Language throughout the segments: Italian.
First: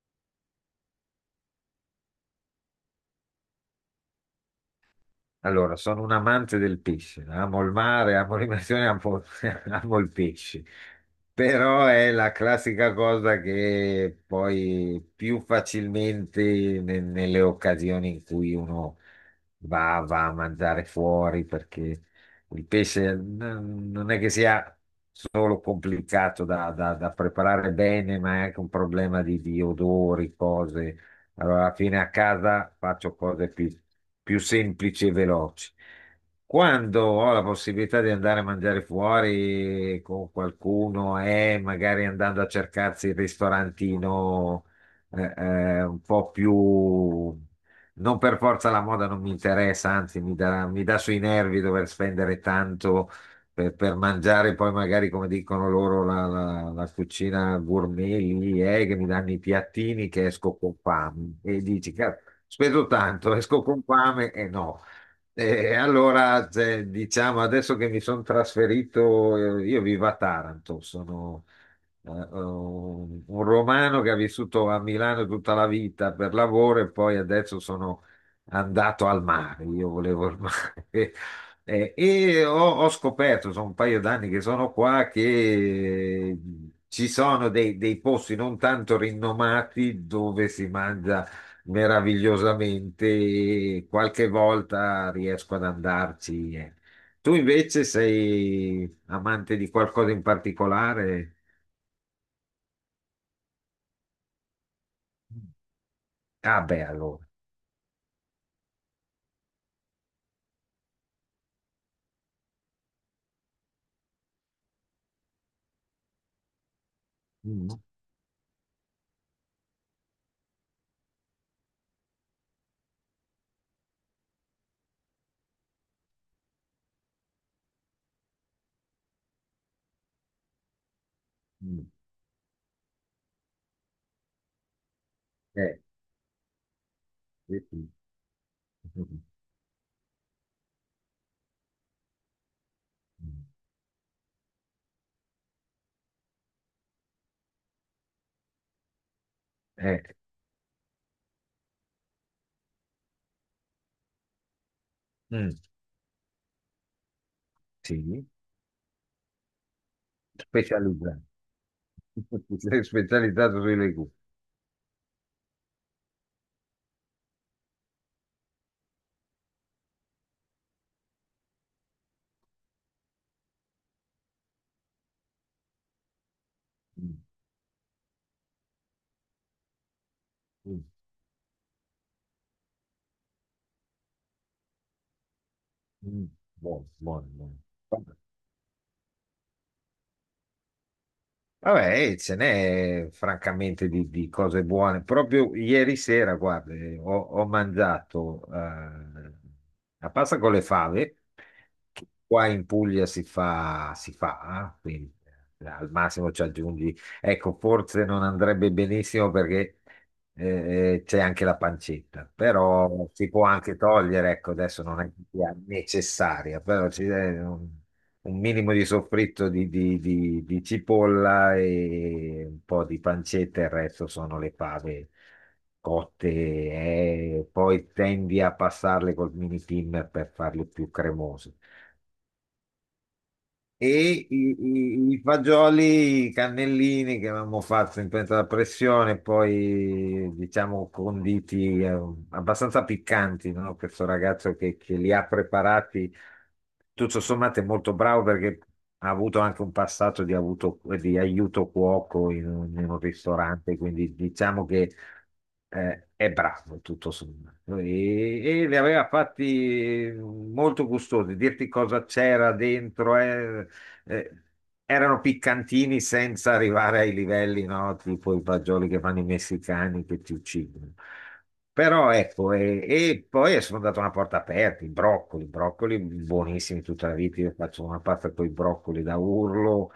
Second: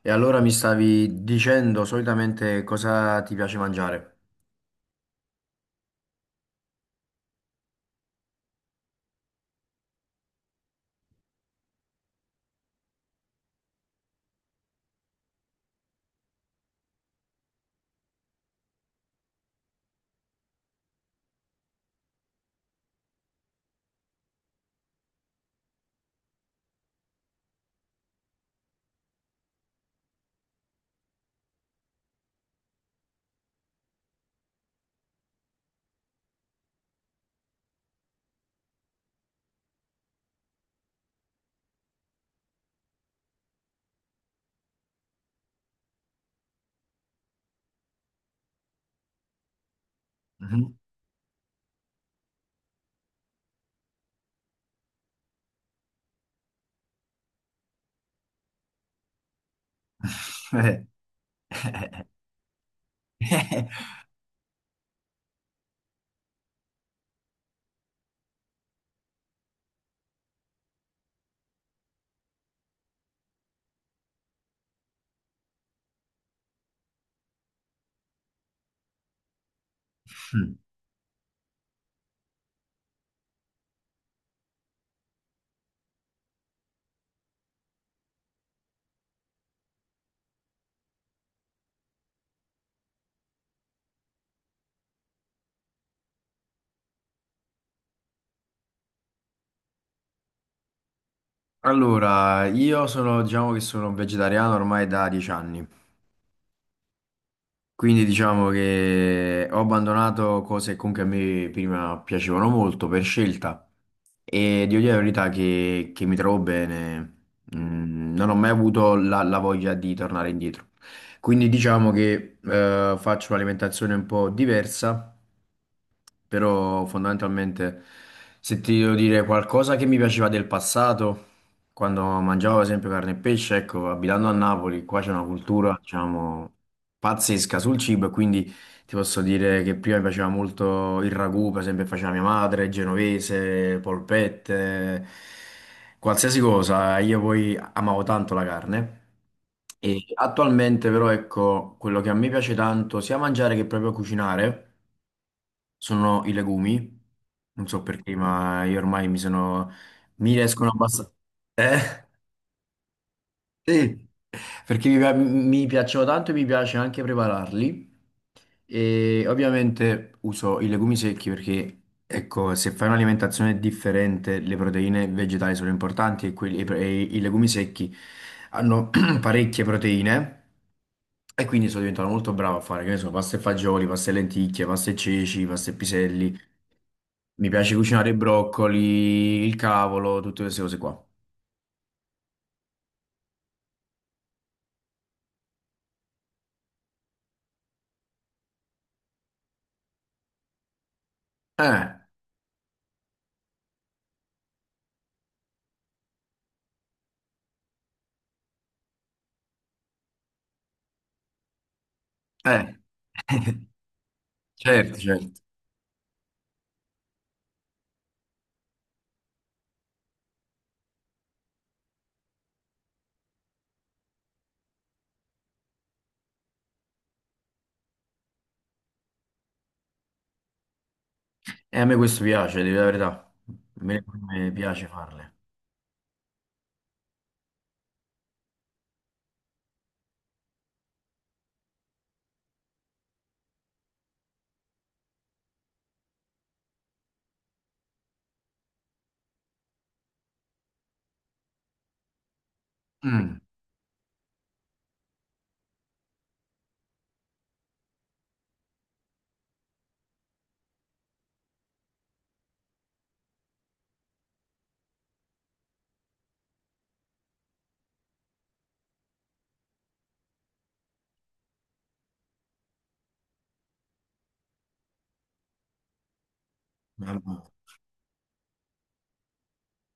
E allora mi stavi dicendo solitamente cosa ti piace mangiare? Allora, sono un amante del pesce, amo il mare, amo l'immersione, amo il pesce, però è la classica cosa che poi più facilmente nelle occasioni in cui uno va a mangiare fuori, perché il pesce non è che sia solo complicato da preparare bene, ma è anche un problema di odori, cose. Allora, alla fine a casa faccio cose più semplici e veloci. Quando ho la possibilità di andare a mangiare fuori con qualcuno e magari andando a cercarsi il ristorantino un po' più. Non per forza la moda non mi interessa, anzi mi dà, Mhm. mi dà sui nervi dover spendere tanto per mangiare poi magari come dicono loro la cucina gourmet lì, che mi danno i piattini che esco con Eh. fame e dici, "Cazzo, spendo tanto, esco con fame e no." E allora, cioè, diciamo, adesso che mi sono trasferito, io vivo a Taranto, sono eh, un un romano che ha vissuto a Milano tutta la vita per lavoro e poi adesso sono andato al mare, io volevo il mare E ho scoperto, sono un paio d'anni che sono qua, che eh, ci sono dei posti non tanto rinomati dove si mangia meravigliosamente e qualche volta riesco ad andarci. Tu invece sei amante di qualcosa in particolare? Allora, io sono, diciamo che sono vegetariano ormai da 10 anni, Ah, beh, allora. quindi diciamo che ho abbandonato cose che comunque a me prima piacevano molto per scelta e devo dire la verità che mi trovo bene. Mm, Mm, non ho mai avuto la voglia di tornare indietro. Quindi diciamo che faccio un'alimentazione un po' diversa, però fondamentalmente se ti devo dire qualcosa che mi piaceva del passato, mm, quando mangiavo ad esempio carne e pesce, ecco, abitando a Napoli, qua c'è una cultura, eh, diciamo, pazzesca sul sì. cibo, e quindi ti posso dire che prima mi piaceva molto il ragù, per esempio, che faceva mia madre, genovese, polpette, qualsiasi cosa. Io poi amavo tanto la carne. Eh, E attualmente però ecco, quello che a me piace tanto sia mangiare che proprio cucinare mm, sono i legumi. Non so perché, sì, ma io ormai mi sono... mi riescono abbastanza... specializzato. Eh? Sei specializzato sui Sì, legumi. perché mi piacciono tanto e mi piace anche prepararli. E ovviamente uso i legumi secchi perché, ecco, se fai un'alimentazione differente, le proteine vegetali sono importanti e, quelli- e i pre- e Mm, i legumi secchi hanno parecchie proteine. mm, E quindi sono diventato molto bravo a fare, che ne so, pasta e fagioli, pasta e lenticchie, pasta e ceci, pasta e mm. piselli. Buono, buono, Mi buono. piace cucinare Vabbè, i broccoli, il cavolo, tutte queste cose qua. vabbè, ce n'è francamente di cose buone. Proprio ieri sera, guarda, ho mangiato la pasta con le fave, Eh, che qua in Puglia si fa, quindi al massimo ci aggiungi. Ecco, forse non andrebbe benissimo perché c'è anche la pancetta, eh. però si può anche togliere, ecco, adesso Certo, non è che certo. sia necessaria, però ci, non- un minimo di soffritto di cipolla e un po' di pancetta, il resto sono le fave cotte e poi tendi a passarle col mini thinner per farle più cremose E a me questo piace, devo dire la verità. A me e me i, piace i- i farle. fagioli cannellini che avevamo fatto in pentola a pressione, poi diciamo conditi abbastanza piccanti, no? Questo ragazzo che li ha preparati, tutto sommato è molto bravo perché ha avuto anche un passato di aiuto cuoco in un Mm. ristorante, quindi diciamo che è bravo tutto sommato. E li aveva fatti molto gustosi, dirti cosa c'era dentro. Eh, Erano piccantini senza arrivare ai livelli, no? Tipo i fagioli che fanno i messicani che ti uccidono. Però ecco, e poi sono andato a una porta aperta, i broccoli, broccoli buonissimi tutta la vita, Allora. io faccio una pasta con i broccoli da urlo,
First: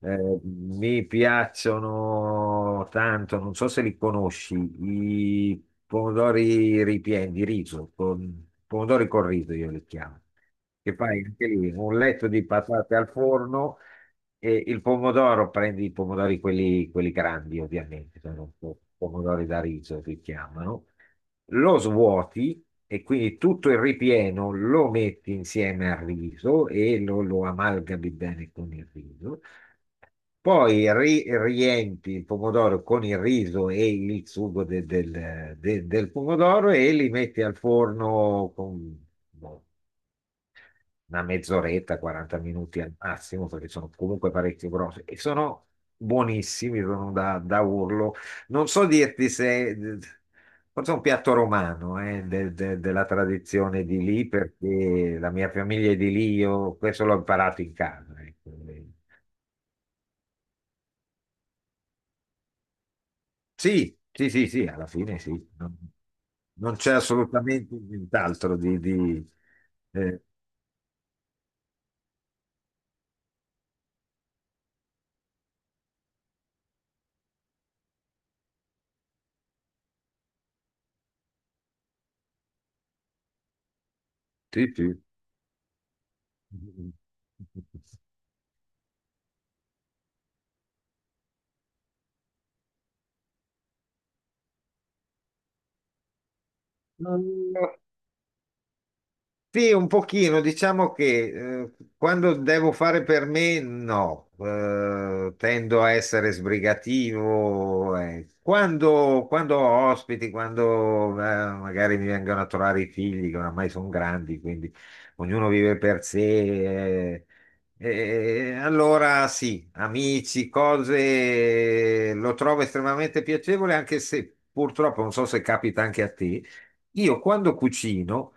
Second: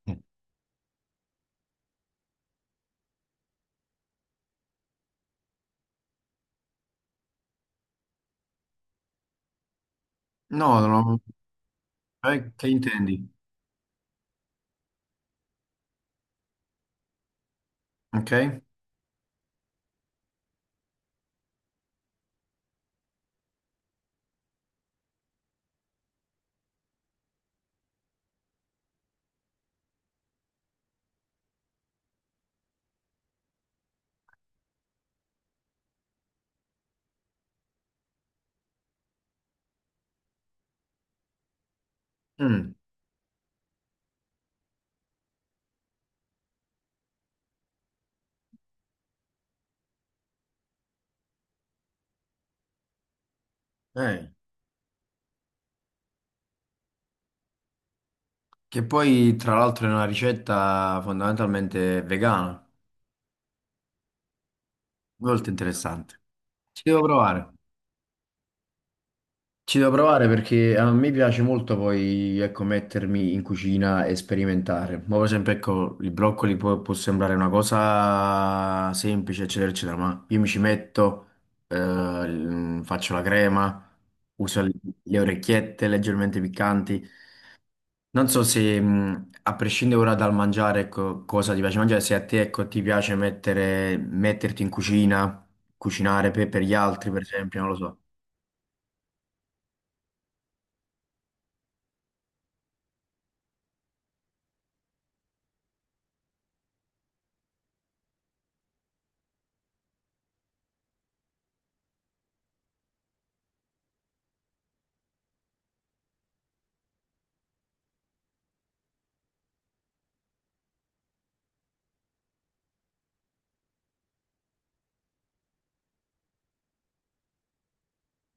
mi piacciono tanto, non so se li conosci, i pomodori ripieni di riso, pomodori col riso io li chiamo, No, no, che no. fai anche lì un letto di Che patate al intendi? forno e il pomodoro, prendi i pomodori quelli grandi ovviamente, sono Ok? Pomodori da riso si chiamano, lo svuoti e quindi tutto il ripieno lo metti insieme al riso e lo amalgami bene con il riso. Poi riempi il pomodoro con il riso e il sugo del pomodoro e li metti al forno con boh, una mezz'oretta, 40 Mm. minuti al massimo, perché sono comunque parecchio grossi e sono buonissimi, sono da urlo. Non so dirti se forse è un piatto romano, della tradizione di lì, Eh, perché la mia famiglia è di lì, io questo l'ho imparato in casa. Ecco. che poi, tra l'altro, è una ricetta fondamentalmente vegana. Sì, sì, sì, sì, alla fine sì. Molto Non, interessante. non Ci c'è devo provare. assolutamente nient'altro. Ci devo eh, provare perché a me piace molto poi, ecco, mettermi in cucina e sperimentare. Ma per esempio, ecco, i broccoli può, può sembrare una cosa semplice, eccetera, eccetera, ma io mi ci metto, l- faccio la crema, uso le sì, le orecchiette leggermente sì. piccanti. Non so se, a prescindere ora dal mangiare, ecco, cosa ti piace mangiare, se a te, ecco, ti piace mettere, metterti in cucina, cucinare per gli altri, per esempio, non lo so. Sì, un pochino, diciamo che quando devo fare per me, no, tendo a essere sbrigativo. Quando ho ospiti, quando magari mi vengono a trovare i figli, che oramai sono grandi, quindi ognuno vive per sé. eh, allora, sì, amici, cose, lo trovo estremamente piacevole, anche se purtroppo non so se capita anche a te. Io quando cucino.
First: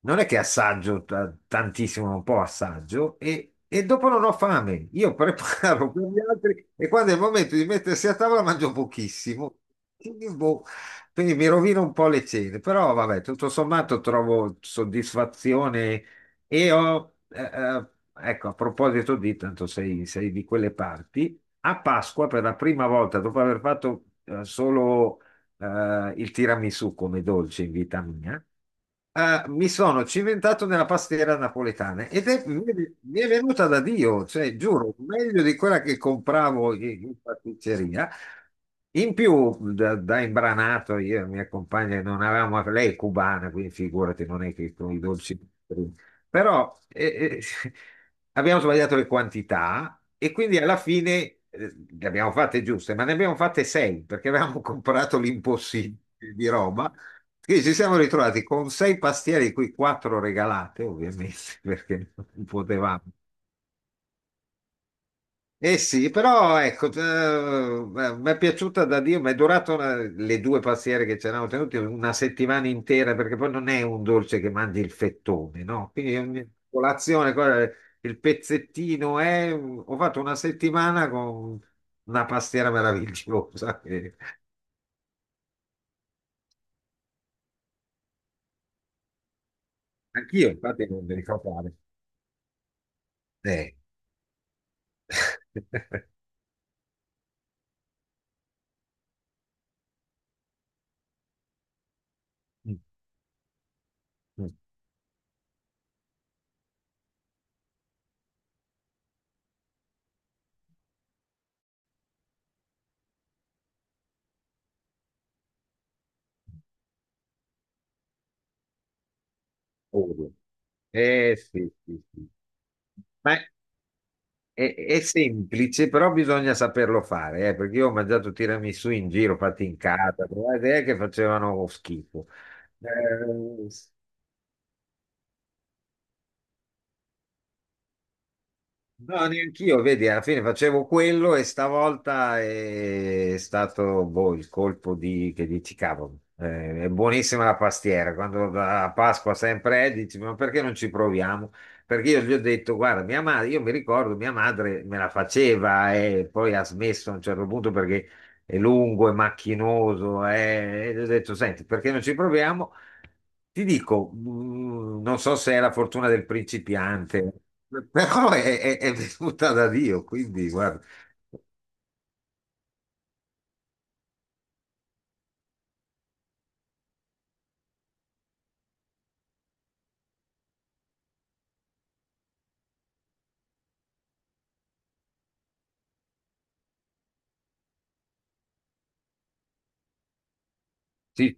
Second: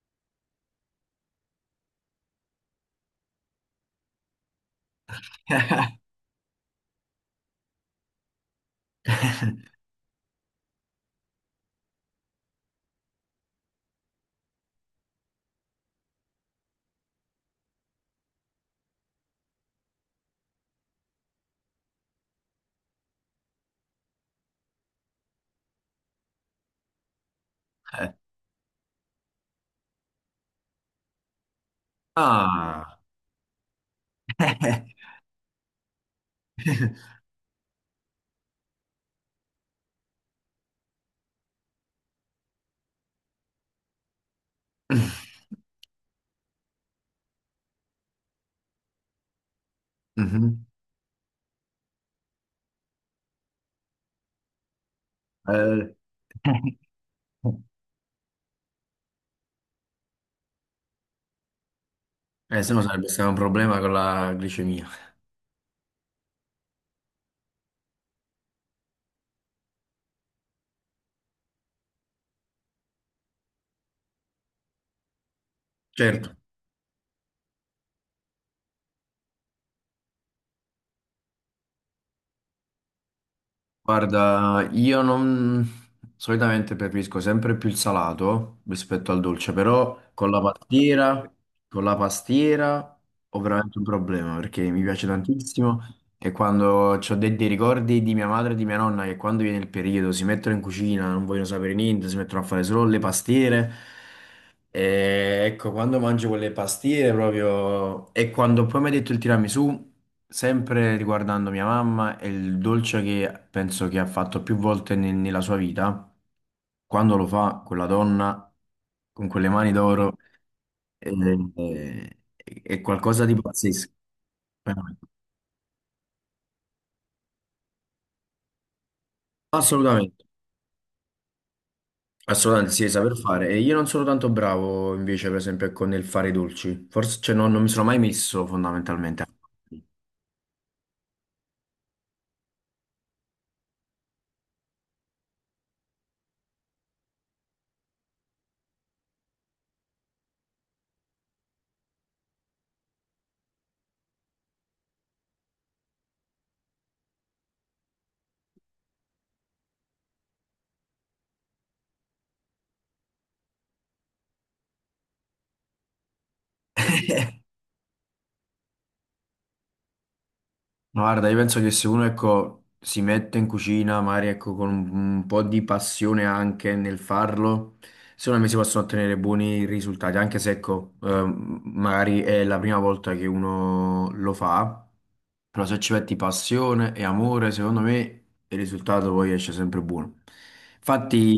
Non è che assaggio tantissimo, un po' assaggio e dopo non ho fame. Io preparo per gli altri e quando è il momento di mettersi a tavola mangio pochissimo. Boh, quindi mi rovino un po' le cene, però vabbè, tutto sommato trovo soddisfazione e ecco, a proposito di, tanto sei, di quelle parti, a Pasqua per la prima volta, dopo aver fatto solo il tiramisù come dolce in vita Eh. mia. Ah, mi sono cimentato nella pastiera napoletana mi è Ah! mi è venuta da Dio, cioè giuro, meglio di quella che compravo in, in pasticceria. In più, da imbranato, io e mia compagna non avevamo, lei è cubana, quindi figurati, non è che con i dolci. Però abbiamo sbagliato le quantità e quindi Mhm. alla fine le abbiamo fatte giuste, ma ne abbiamo fatte sei perché avevamo comprato Eh, l'impossibile di Roma, quindi ci siamo ritrovati con sei pastiere, di cui quattro regalate, ovviamente, perché non se no potevamo. sarebbe stato un problema con la glicemia. Eh sì, però ecco, mi è piaciuta da Dio, mi è durato le due pastiere che ci eravamo tenuti una settimana intera, perché poi non è un dolce che mangi il fettone, no? Quindi Certo, ogni colazione, il pezzettino è. Ho fatto una settimana con una pastiera meravigliosa. Guarda, io non solitamente preferisco sempre più il salato rispetto al dolce, però Anch'io, infatti, non mi ricordavo. con la pastiera ho Eh. veramente un problema perché mi piace tantissimo e quando ho dei, dei ricordi di mia madre e di mia nonna che quando viene il periodo si mettono in cucina, non vogliono sapere niente, si mettono a fare solo le pastiere. E ecco, quando mangio quelle pastiere proprio... E quando poi mi hai detto il tiramisù, sempre riguardando mia mamma, è il dolce che penso che ha fatto più volte nella sua vita. Quando lo fa quella donna, con quelle mani d'oro, Ovvio. è, Eh sì, sì, è- sì. è qualcosa di Ma pazzesco. è Veramente. semplice, però bisogna saperlo fare, perché io ho mangiato tiramisù in giro, fatti in Assolutamente, casa, però è che facevano schifo. assolutamente sì, saper fare. E Eh, io non sono tanto bravo invece, per esempio, con il fare i dolci. Forse, cioè, non mi sono mai messo fondamentalmente. No, neanch'io, vedi, alla fine facevo quello e stavolta è stato boh, il colpo che dici, cavolo, è buonissima la pastiera, quando a Pasqua sempre è, dici, ma perché non ci proviamo? Perché io gli ho detto, guarda, mia madre, io mi ricordo, mia madre me la faceva e poi ha smesso a un certo punto perché è lungo, è macchinoso, e gli ho detto, senti, perché non ci proviamo? Ti dico, non so se è la fortuna del principiante. Però è venuta da Dio, quindi guarda. Ma guarda, io penso che se uno, ecco, si mette in cucina, magari, ecco, con un po' di passione anche nel farlo, secondo me si possono ottenere buoni risultati, anche se, ecco, magari è la prima volta che uno lo fa, però se ci metti passione e amore, secondo me il risultato poi esce sempre buono. Sì, Infatti,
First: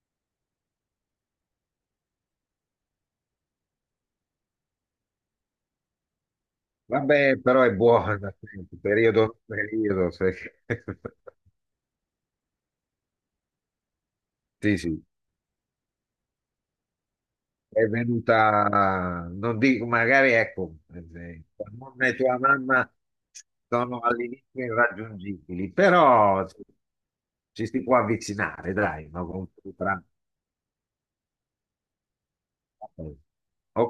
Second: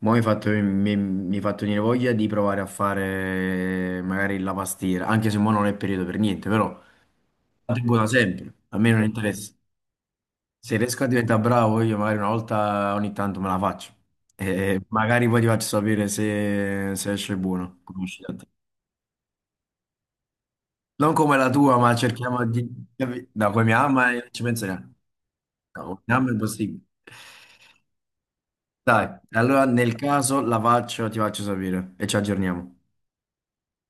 mo mi hai fatto, mi hai fatto venire voglia di provare a fare magari la pastiera, anche se mo non è periodo per niente, però... vabbè, però è La regola buona, sempre, sì, a me non periodo, interessa. periodo, sì, Se riesco a diventare bravo, io magari una volta ogni tanto me la faccio. sì, E sì, magari poi ti faccio sapere se, se esce buono, è come esce da te. venuta, non dico, magari ecco, Non come la tua tua, ma nonna e tua cerchiamo di... mamma Da come mi sono ama e ci all'inizio penserà. irraggiungibili, No, come mi ama è però impossibile. ci si può avvicinare, Dai, dai, no? Allora nel caso la faccio, ti faccio sapere e ci aggiorniamo. Ok,